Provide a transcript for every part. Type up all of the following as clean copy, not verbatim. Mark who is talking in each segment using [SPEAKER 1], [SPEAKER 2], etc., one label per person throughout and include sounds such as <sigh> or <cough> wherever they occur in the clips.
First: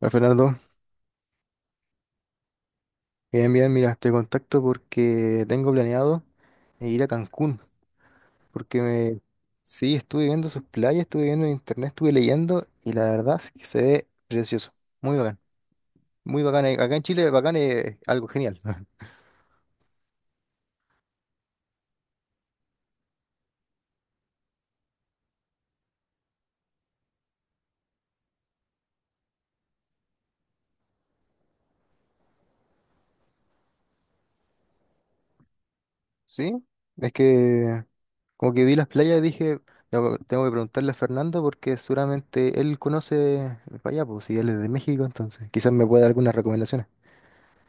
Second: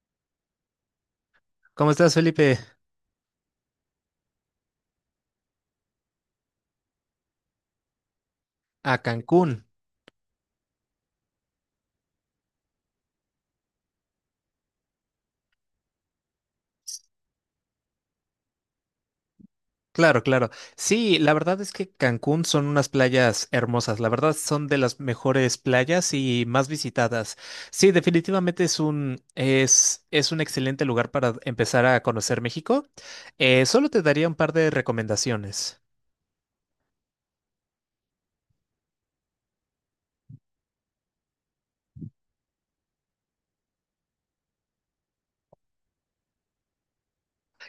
[SPEAKER 1] Hola, Fernando.
[SPEAKER 2] ¿Cómo estás, Felipe?
[SPEAKER 1] Bien, bien, mira, te contacto porque tengo planeado ir a Cancún, porque
[SPEAKER 2] A
[SPEAKER 1] me...
[SPEAKER 2] Cancún.
[SPEAKER 1] Sí, estuve viendo sus playas, estuve viendo en internet, estuve leyendo y la verdad es que se ve precioso, muy bacán, muy bacán, acá en Chile bacán es algo genial. <laughs>
[SPEAKER 2] Claro, claro. Sí, la verdad es que Cancún son unas playas hermosas. La verdad son de las mejores playas y más visitadas. Sí, definitivamente es un excelente lugar para empezar a conocer México. Solo te daría un par de recomendaciones.
[SPEAKER 1] ¿Sí? Es que como que vi las playas y dije, tengo que preguntarle a Fernando porque seguramente él conoce para allá, pues si él es de México, entonces quizás me pueda dar algunas recomendaciones.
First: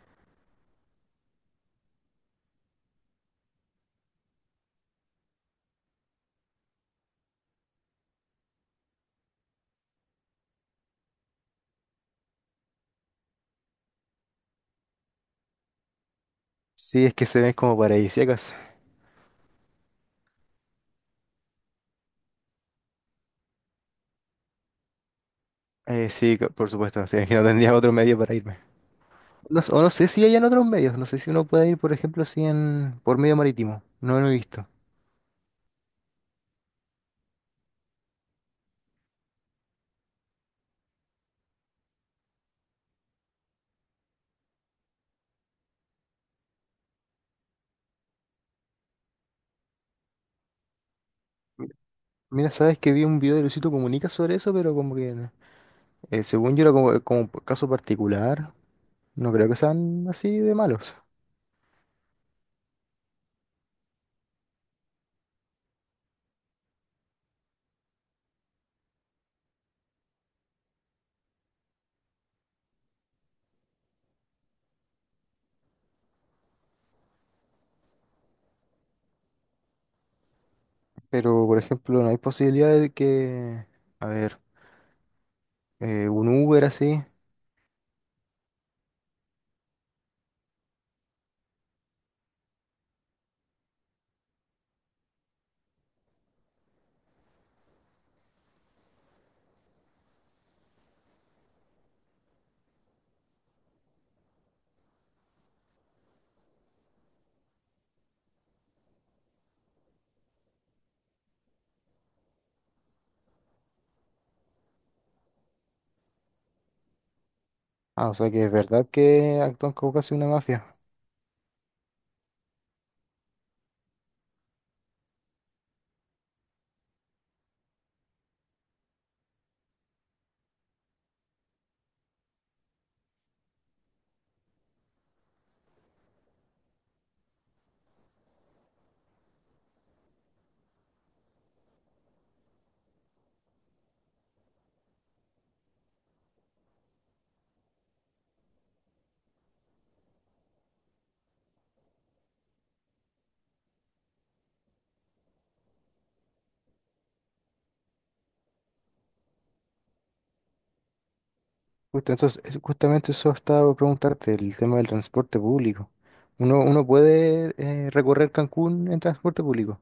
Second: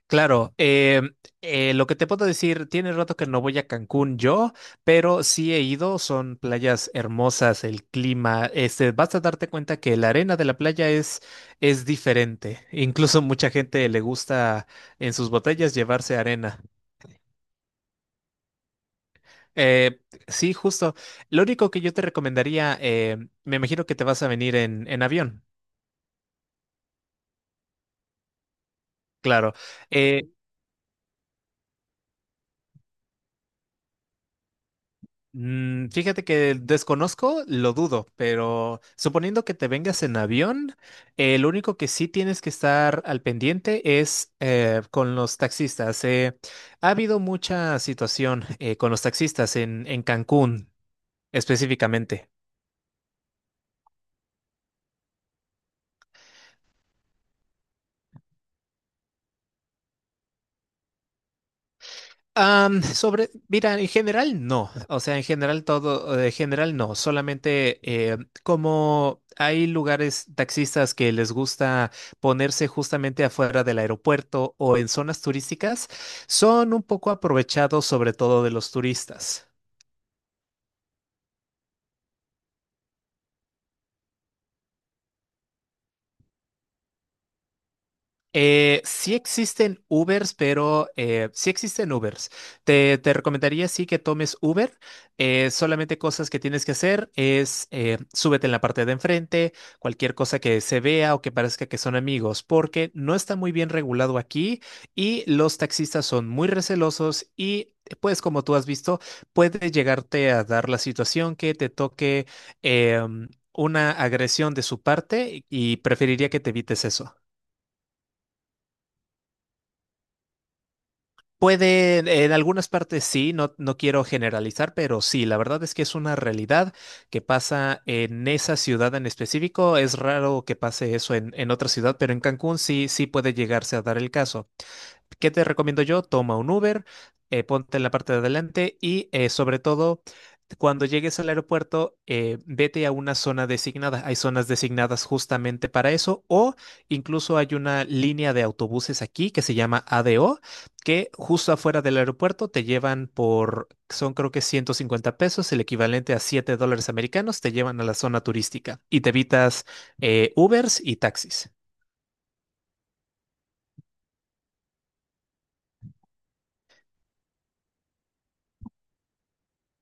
[SPEAKER 2] Claro, lo que te puedo decir, tiene rato que no voy a Cancún yo, pero sí he ido, son playas hermosas, el clima, este, vas a darte cuenta que la arena de la playa es diferente, <laughs> incluso mucha gente le gusta en sus botellas llevarse arena.
[SPEAKER 1] Sí, es que se ven como paradisíacas.
[SPEAKER 2] Eh, sí, justo, lo único que yo te recomendaría, me imagino que te vas a venir en avión,
[SPEAKER 1] Sí, por supuesto, sí. <laughs> Es que no tendría otro medio para irme.
[SPEAKER 2] claro.
[SPEAKER 1] No, o no sé si
[SPEAKER 2] Eh,
[SPEAKER 1] hay en otros medios, no sé si uno puede ir, por ejemplo, si en, por medio marítimo, no lo he visto.
[SPEAKER 2] Mm, fíjate que desconozco, lo dudo, pero suponiendo que te vengas en avión, lo único que sí tienes que estar al pendiente es con los taxistas. Ha habido mucha situación con los taxistas en Cancún específicamente.
[SPEAKER 1] Mira, sabes que vi un video de Luisito Comunica sobre eso, pero como que, según yo era como, como un caso particular, no creo que sean así de malos.
[SPEAKER 2] Sobre, mira, en general no, o sea, en general todo, en general no, solamente como hay lugares taxistas que les gusta ponerse justamente afuera del aeropuerto o en zonas turísticas, son un poco aprovechados sobre todo de los turistas.
[SPEAKER 1] Pero, por ejemplo, no hay posibilidad de que, a ver, un Uber así.
[SPEAKER 2] Sí existen Ubers, pero sí existen Ubers. Te recomendaría sí que tomes Uber. Solamente cosas que tienes que hacer es súbete en la parte de enfrente, cualquier cosa que se vea o que parezca que son amigos, porque no está muy bien regulado aquí y los taxistas son muy recelosos y pues como tú has visto, puede llegarte a dar la situación que te toque una agresión de su parte y preferiría que te evites eso.
[SPEAKER 1] Ah, o sea que es verdad que actúan como casi una mafia.
[SPEAKER 2] Puede, en algunas partes sí, no, no quiero generalizar, pero sí, la verdad es que es una realidad que pasa en esa ciudad en específico. Es raro que pase eso en otra ciudad, pero en Cancún sí, sí puede llegarse a dar el caso. ¿Qué te recomiendo yo? Toma un Uber, ponte en la parte de adelante y sobre todo, cuando llegues al aeropuerto, vete a una zona designada. Hay zonas designadas justamente para eso o incluso hay una línea de autobuses aquí que se llama ADO, que justo afuera del aeropuerto te llevan por, son creo que 150 pesos, el equivalente a 7 dólares americanos, te llevan a la zona turística y te evitas Ubers y taxis.
[SPEAKER 1] Justo, entonces, justamente eso estaba por preguntarte, el tema del transporte público. ¿Uno puede recorrer Cancún en transporte público?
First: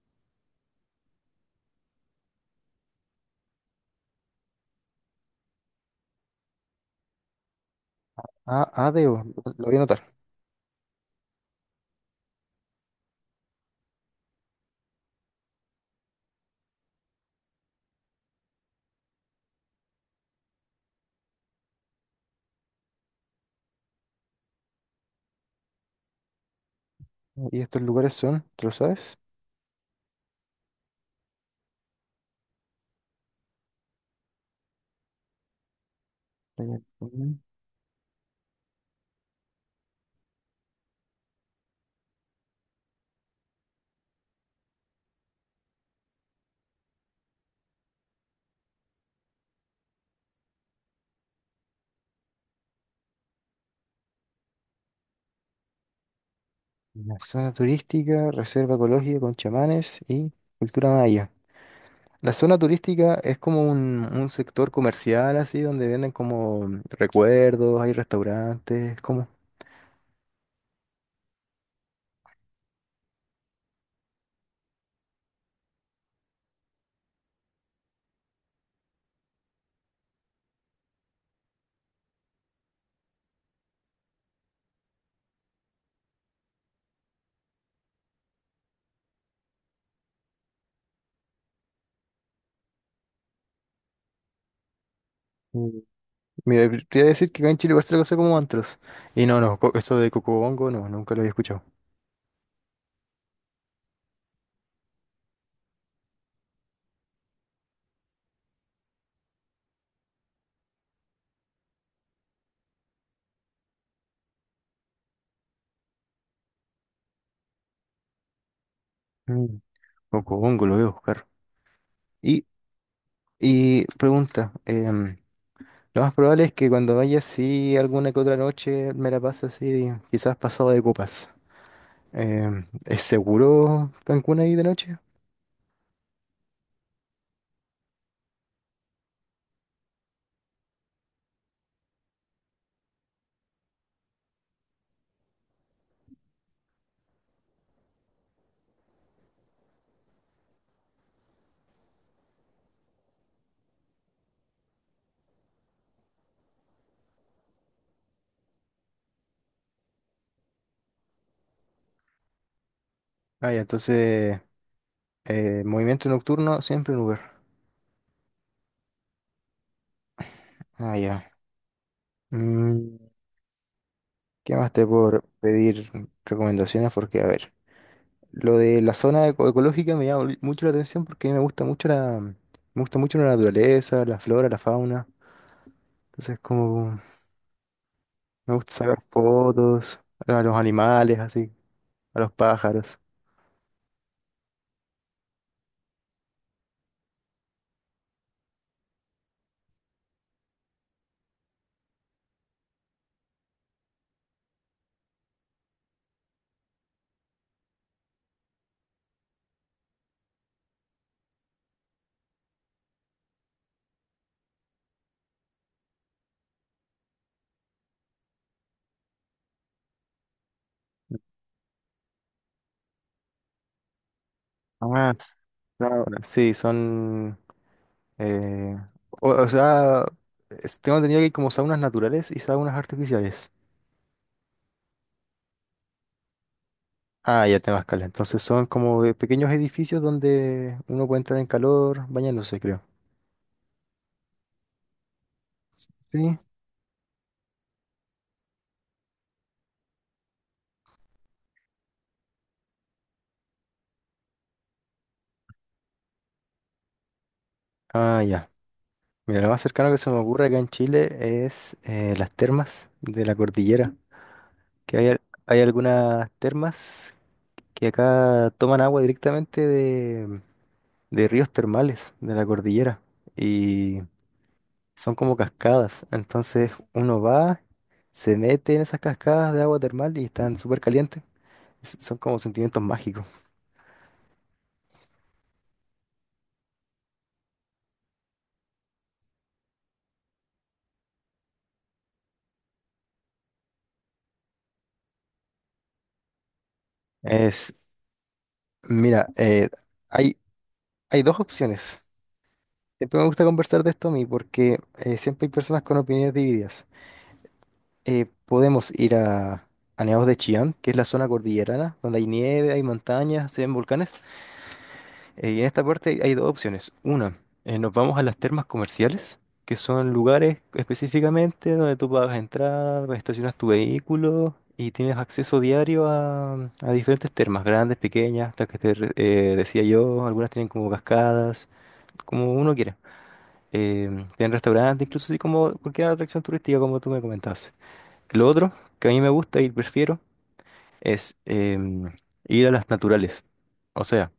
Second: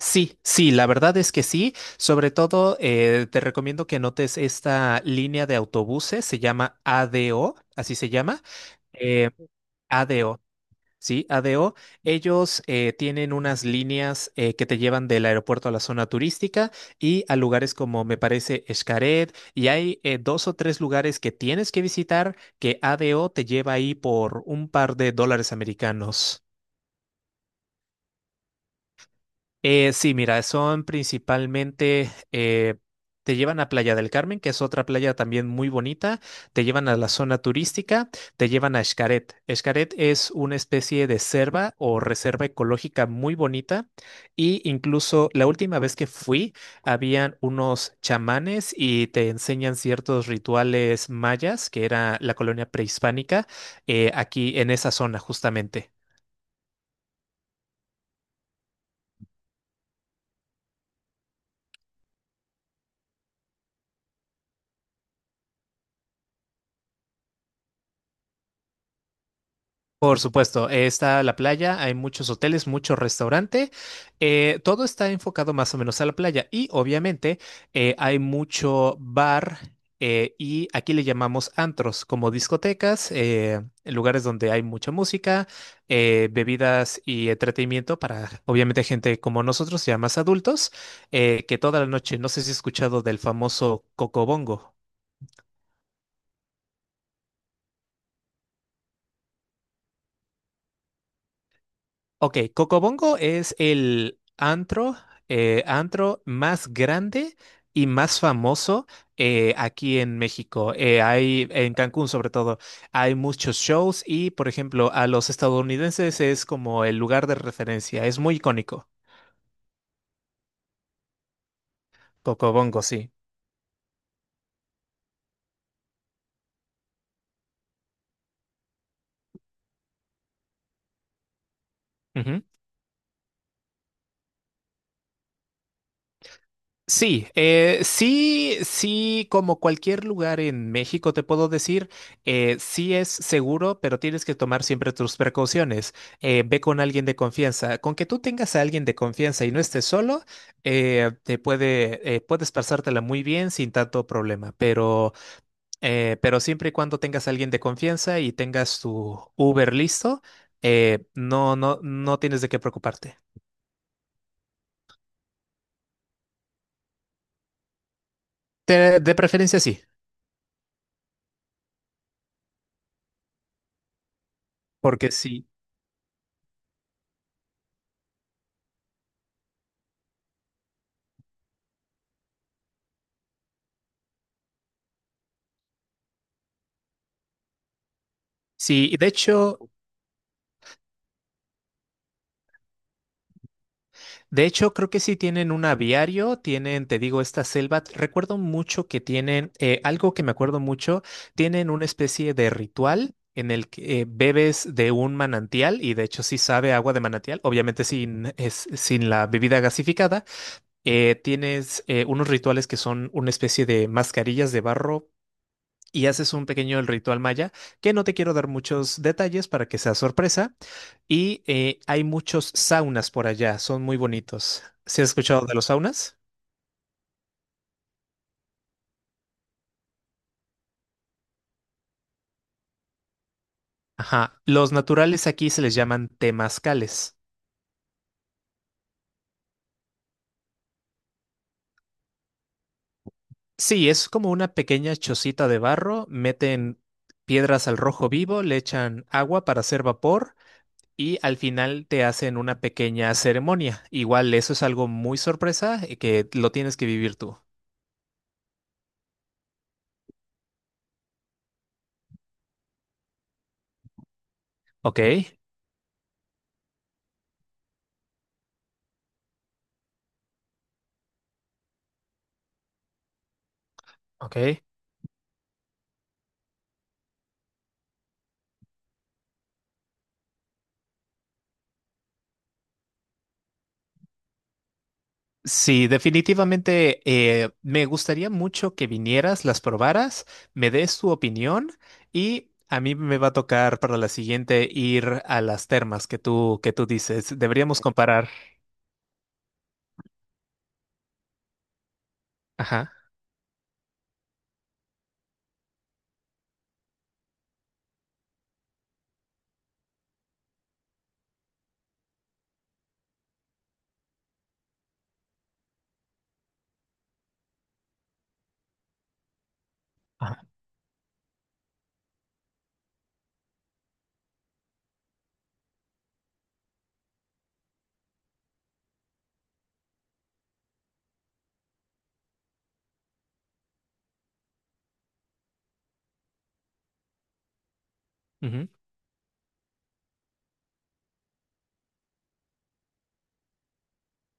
[SPEAKER 2] Sí, sí, la verdad es que sí. Sobre todo, te recomiendo que notes esta línea de autobuses, se llama ADO, así se llama.
[SPEAKER 1] Ah, ah, debo,
[SPEAKER 2] eh,
[SPEAKER 1] lo voy a anotar.
[SPEAKER 2] ADO, ¿sí? ADO. Ellos tienen unas líneas que te llevan del aeropuerto a la zona turística y a lugares como, me parece, Xcaret. Y hay dos o tres lugares que tienes que visitar que ADO te lleva ahí por un par de dólares americanos.
[SPEAKER 1] ¿Y estos lugares son, tú lo sabes?
[SPEAKER 2] Sí, mira, son principalmente, te llevan a Playa del Carmen, que es otra playa también muy bonita, te
[SPEAKER 1] Playa
[SPEAKER 2] llevan a la zona
[SPEAKER 1] Cancún.
[SPEAKER 2] turística, te llevan a Xcaret. Xcaret es una especie de selva o reserva ecológica muy bonita y incluso la última vez que fui, habían unos chamanes y te enseñan ciertos rituales mayas, que era la colonia prehispánica, aquí en esa zona justamente.
[SPEAKER 1] La zona turística, reserva ecológica con chamanes y cultura maya. La zona turística es como un sector comercial así, donde venden como recuerdos, hay restaurantes, como...
[SPEAKER 2] Por supuesto, está la playa, hay muchos hoteles, mucho restaurante, todo está enfocado más o menos a la playa y obviamente hay mucho bar y aquí le llamamos antros, como discotecas, lugares donde hay mucha música, bebidas y entretenimiento para obviamente gente como nosotros, ya más adultos, que toda la noche, no sé si has escuchado del famoso Cocobongo.
[SPEAKER 1] mm, Mira, te iba a decir que acá en Chile igual se lo conoce como antros. Y no, no, co- eso de Cocobongo no, nunca lo había escuchado.
[SPEAKER 2] Ok, Cocobongo es el antro, antro más grande y más famoso aquí en México. En Cancún sobre todo, hay muchos shows y, por ejemplo, a los estadounidenses es como el lugar de referencia. Es muy icónico.
[SPEAKER 1] Mm. Cocobongo lo voy a buscar. Y,
[SPEAKER 2] Cocobongo, sí.
[SPEAKER 1] y pregunta, lo más probable es que cuando vaya así alguna que otra noche me la pase así, quizás pasado de copas. ¿Es seguro Cancún ahí de noche?
[SPEAKER 2] Sí, sí, sí, como cualquier lugar en México te puedo decir, sí es seguro, pero tienes que tomar siempre tus precauciones. Ve con alguien de confianza. Con que tú tengas a alguien de confianza y no estés solo, puedes pasártela muy bien sin tanto problema. Pero siempre y cuando tengas a alguien de confianza y tengas tu Uber listo, no tienes de qué preocuparte.
[SPEAKER 1] Ah, ya, entonces, movimiento nocturno siempre en Uber.
[SPEAKER 2] Te- de preferencia sí,
[SPEAKER 1] Ah, ya. Mm, ¿qué más te puedo
[SPEAKER 2] porque sí.
[SPEAKER 1] pedir recomendaciones? Porque, a ver. Lo de la zona ecológica me llama mucho la atención porque a mí me gusta mucho la, me gusta mucho la naturaleza, la flora, la fauna. Entonces como me gusta
[SPEAKER 2] Sí, y
[SPEAKER 1] sacar
[SPEAKER 2] de hecho,
[SPEAKER 1] fotos a los animales, así, a los pájaros.
[SPEAKER 2] de hecho, creo que sí tienen un aviario, tienen, te digo, esta selva. Recuerdo mucho que tienen, algo que me acuerdo mucho, tienen una especie de ritual en el que bebes de un manantial y de hecho sí sabe a agua de manantial, obviamente sin, es, sin la bebida gasificada. Tienes unos rituales que son una especie de mascarillas de barro y haces un pequeño ritual maya, que no te quiero dar muchos detalles para que sea sorpresa. Y hay muchos saunas por allá, son muy bonitos. ¿Se ha
[SPEAKER 1] Ah,
[SPEAKER 2] escuchado de los
[SPEAKER 1] claro.
[SPEAKER 2] saunas?
[SPEAKER 1] Sí, son, eh, o sea, tengo entendido que hay como saunas naturales y saunas artificiales.
[SPEAKER 2] Ajá, los naturales aquí se les llaman temazcales.
[SPEAKER 1] Ah, ya te escala. Entonces son como pequeños edificios donde uno puede entrar en calor bañándose, creo.
[SPEAKER 2] Sí, es como una pequeña chocita de barro,
[SPEAKER 1] Sí.
[SPEAKER 2] meten piedras al rojo vivo, le echan agua para hacer vapor y al final te hacen una pequeña ceremonia. Igual eso es algo muy sorpresa que lo tienes que vivir tú.
[SPEAKER 1] Ah, ya. Mira, lo más cercano que se me ocurre acá en Chile es las termas de la cordillera. Que
[SPEAKER 2] Ok,
[SPEAKER 1] hay, hay algunas termas que acá toman agua directamente de ríos termales de la cordillera. Y
[SPEAKER 2] ok.
[SPEAKER 1] son como cascadas. Entonces uno va, se mete en esas cascadas de agua termal y están súper calientes. Son como sentimientos mágicos.
[SPEAKER 2] Sí, definitivamente me gustaría mucho que vinieras, las probaras, me des tu opinión y a mí me va a tocar para la siguiente ir a las termas que tú dices.
[SPEAKER 1] Es,
[SPEAKER 2] Deberíamos comparar.
[SPEAKER 1] mira, hay, hay dos opciones.
[SPEAKER 2] Ajá.
[SPEAKER 1] Siempre me gusta conversar de esto a mí porque siempre hay personas con opiniones divididas. Podemos ir a Nevados de Chillán, que es la zona cordillerana, donde hay nieve, hay montañas, se ven volcanes. Y en esta parte hay dos opciones. Una, nos vamos a las termas comerciales, que son
[SPEAKER 2] Ajá.
[SPEAKER 1] lugares específicamente donde tú pagas entrada, estacionas tu vehículo y tienes acceso diario a diferentes termas, grandes, pequeñas, las que decía yo, algunas tienen como cascadas, como uno quiera. Eh, Tienen restaurantes, incluso así como cualquier atracción turística, como tú me comentabas. Lo
[SPEAKER 2] Ujú.
[SPEAKER 1] otro que a mí me gusta y prefiero es ir a las naturales. O sea,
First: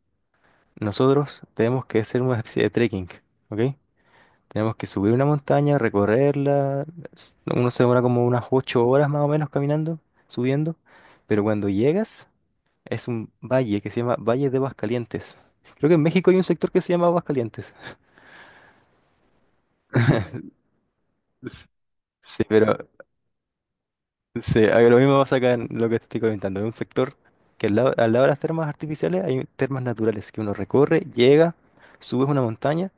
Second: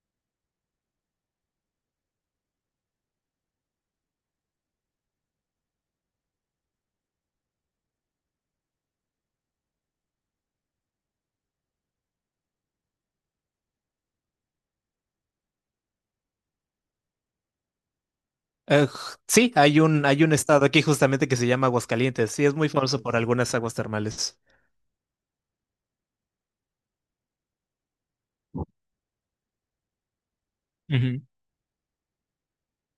[SPEAKER 1] nosotros tenemos que hacer una especie de trekking, ¿ok? Tenemos que subir una montaña, recorrerla. Uno se demora como unas 8 horas más o menos caminando, subiendo. Pero cuando llegas, es un valle que se llama Valle de Calientes. Creo que en México hay un sector que se llama Calientes.
[SPEAKER 2] Eh, sí, hay un hay un
[SPEAKER 1] <laughs>
[SPEAKER 2] estado aquí justamente que se llama Aguascalientes.
[SPEAKER 1] Sí,
[SPEAKER 2] Sí, es muy
[SPEAKER 1] pero
[SPEAKER 2] famoso por algunas aguas termales.
[SPEAKER 1] sí, a lo mismo pasa acá en lo que te estoy comentando. En un sector que al lado de las termas artificiales hay termas naturales que uno recorre,
[SPEAKER 2] Ujú.
[SPEAKER 1] llega, subes una montaña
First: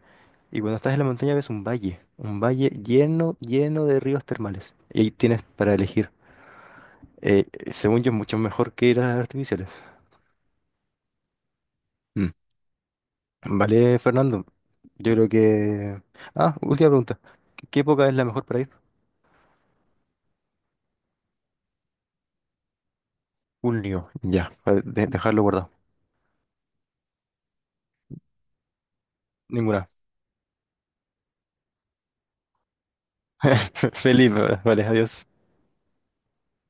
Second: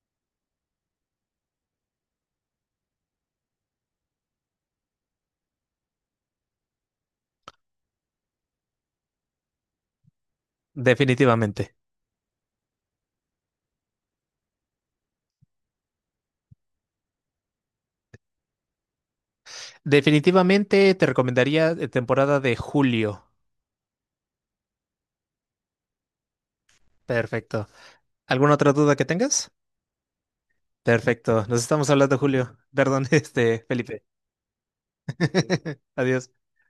[SPEAKER 1] y cuando estás en la montaña ves un valle lleno, lleno de ríos termales. Y ahí tienes para elegir. Eh, Según yo, es mucho mejor que ir a las artificiales.
[SPEAKER 2] Definitivamente.
[SPEAKER 1] Mm. Vale, Fernando, yo creo que... Ah, última pregunta. ¿Qué época es la mejor para ir?
[SPEAKER 2] Definitivamente te recomendaría temporada de julio.
[SPEAKER 1] Junio, ya, para dejarlo guardado.
[SPEAKER 2] Perfecto. ¿Alguna otra duda que tengas?
[SPEAKER 1] Ninguna.
[SPEAKER 2] Perfecto. Nos estamos hablando, Julio. Perdón, <laughs> este,
[SPEAKER 1] <laughs>
[SPEAKER 2] Felipe.
[SPEAKER 1] Feliz. Vale, adiós.
[SPEAKER 2] <laughs> Adiós.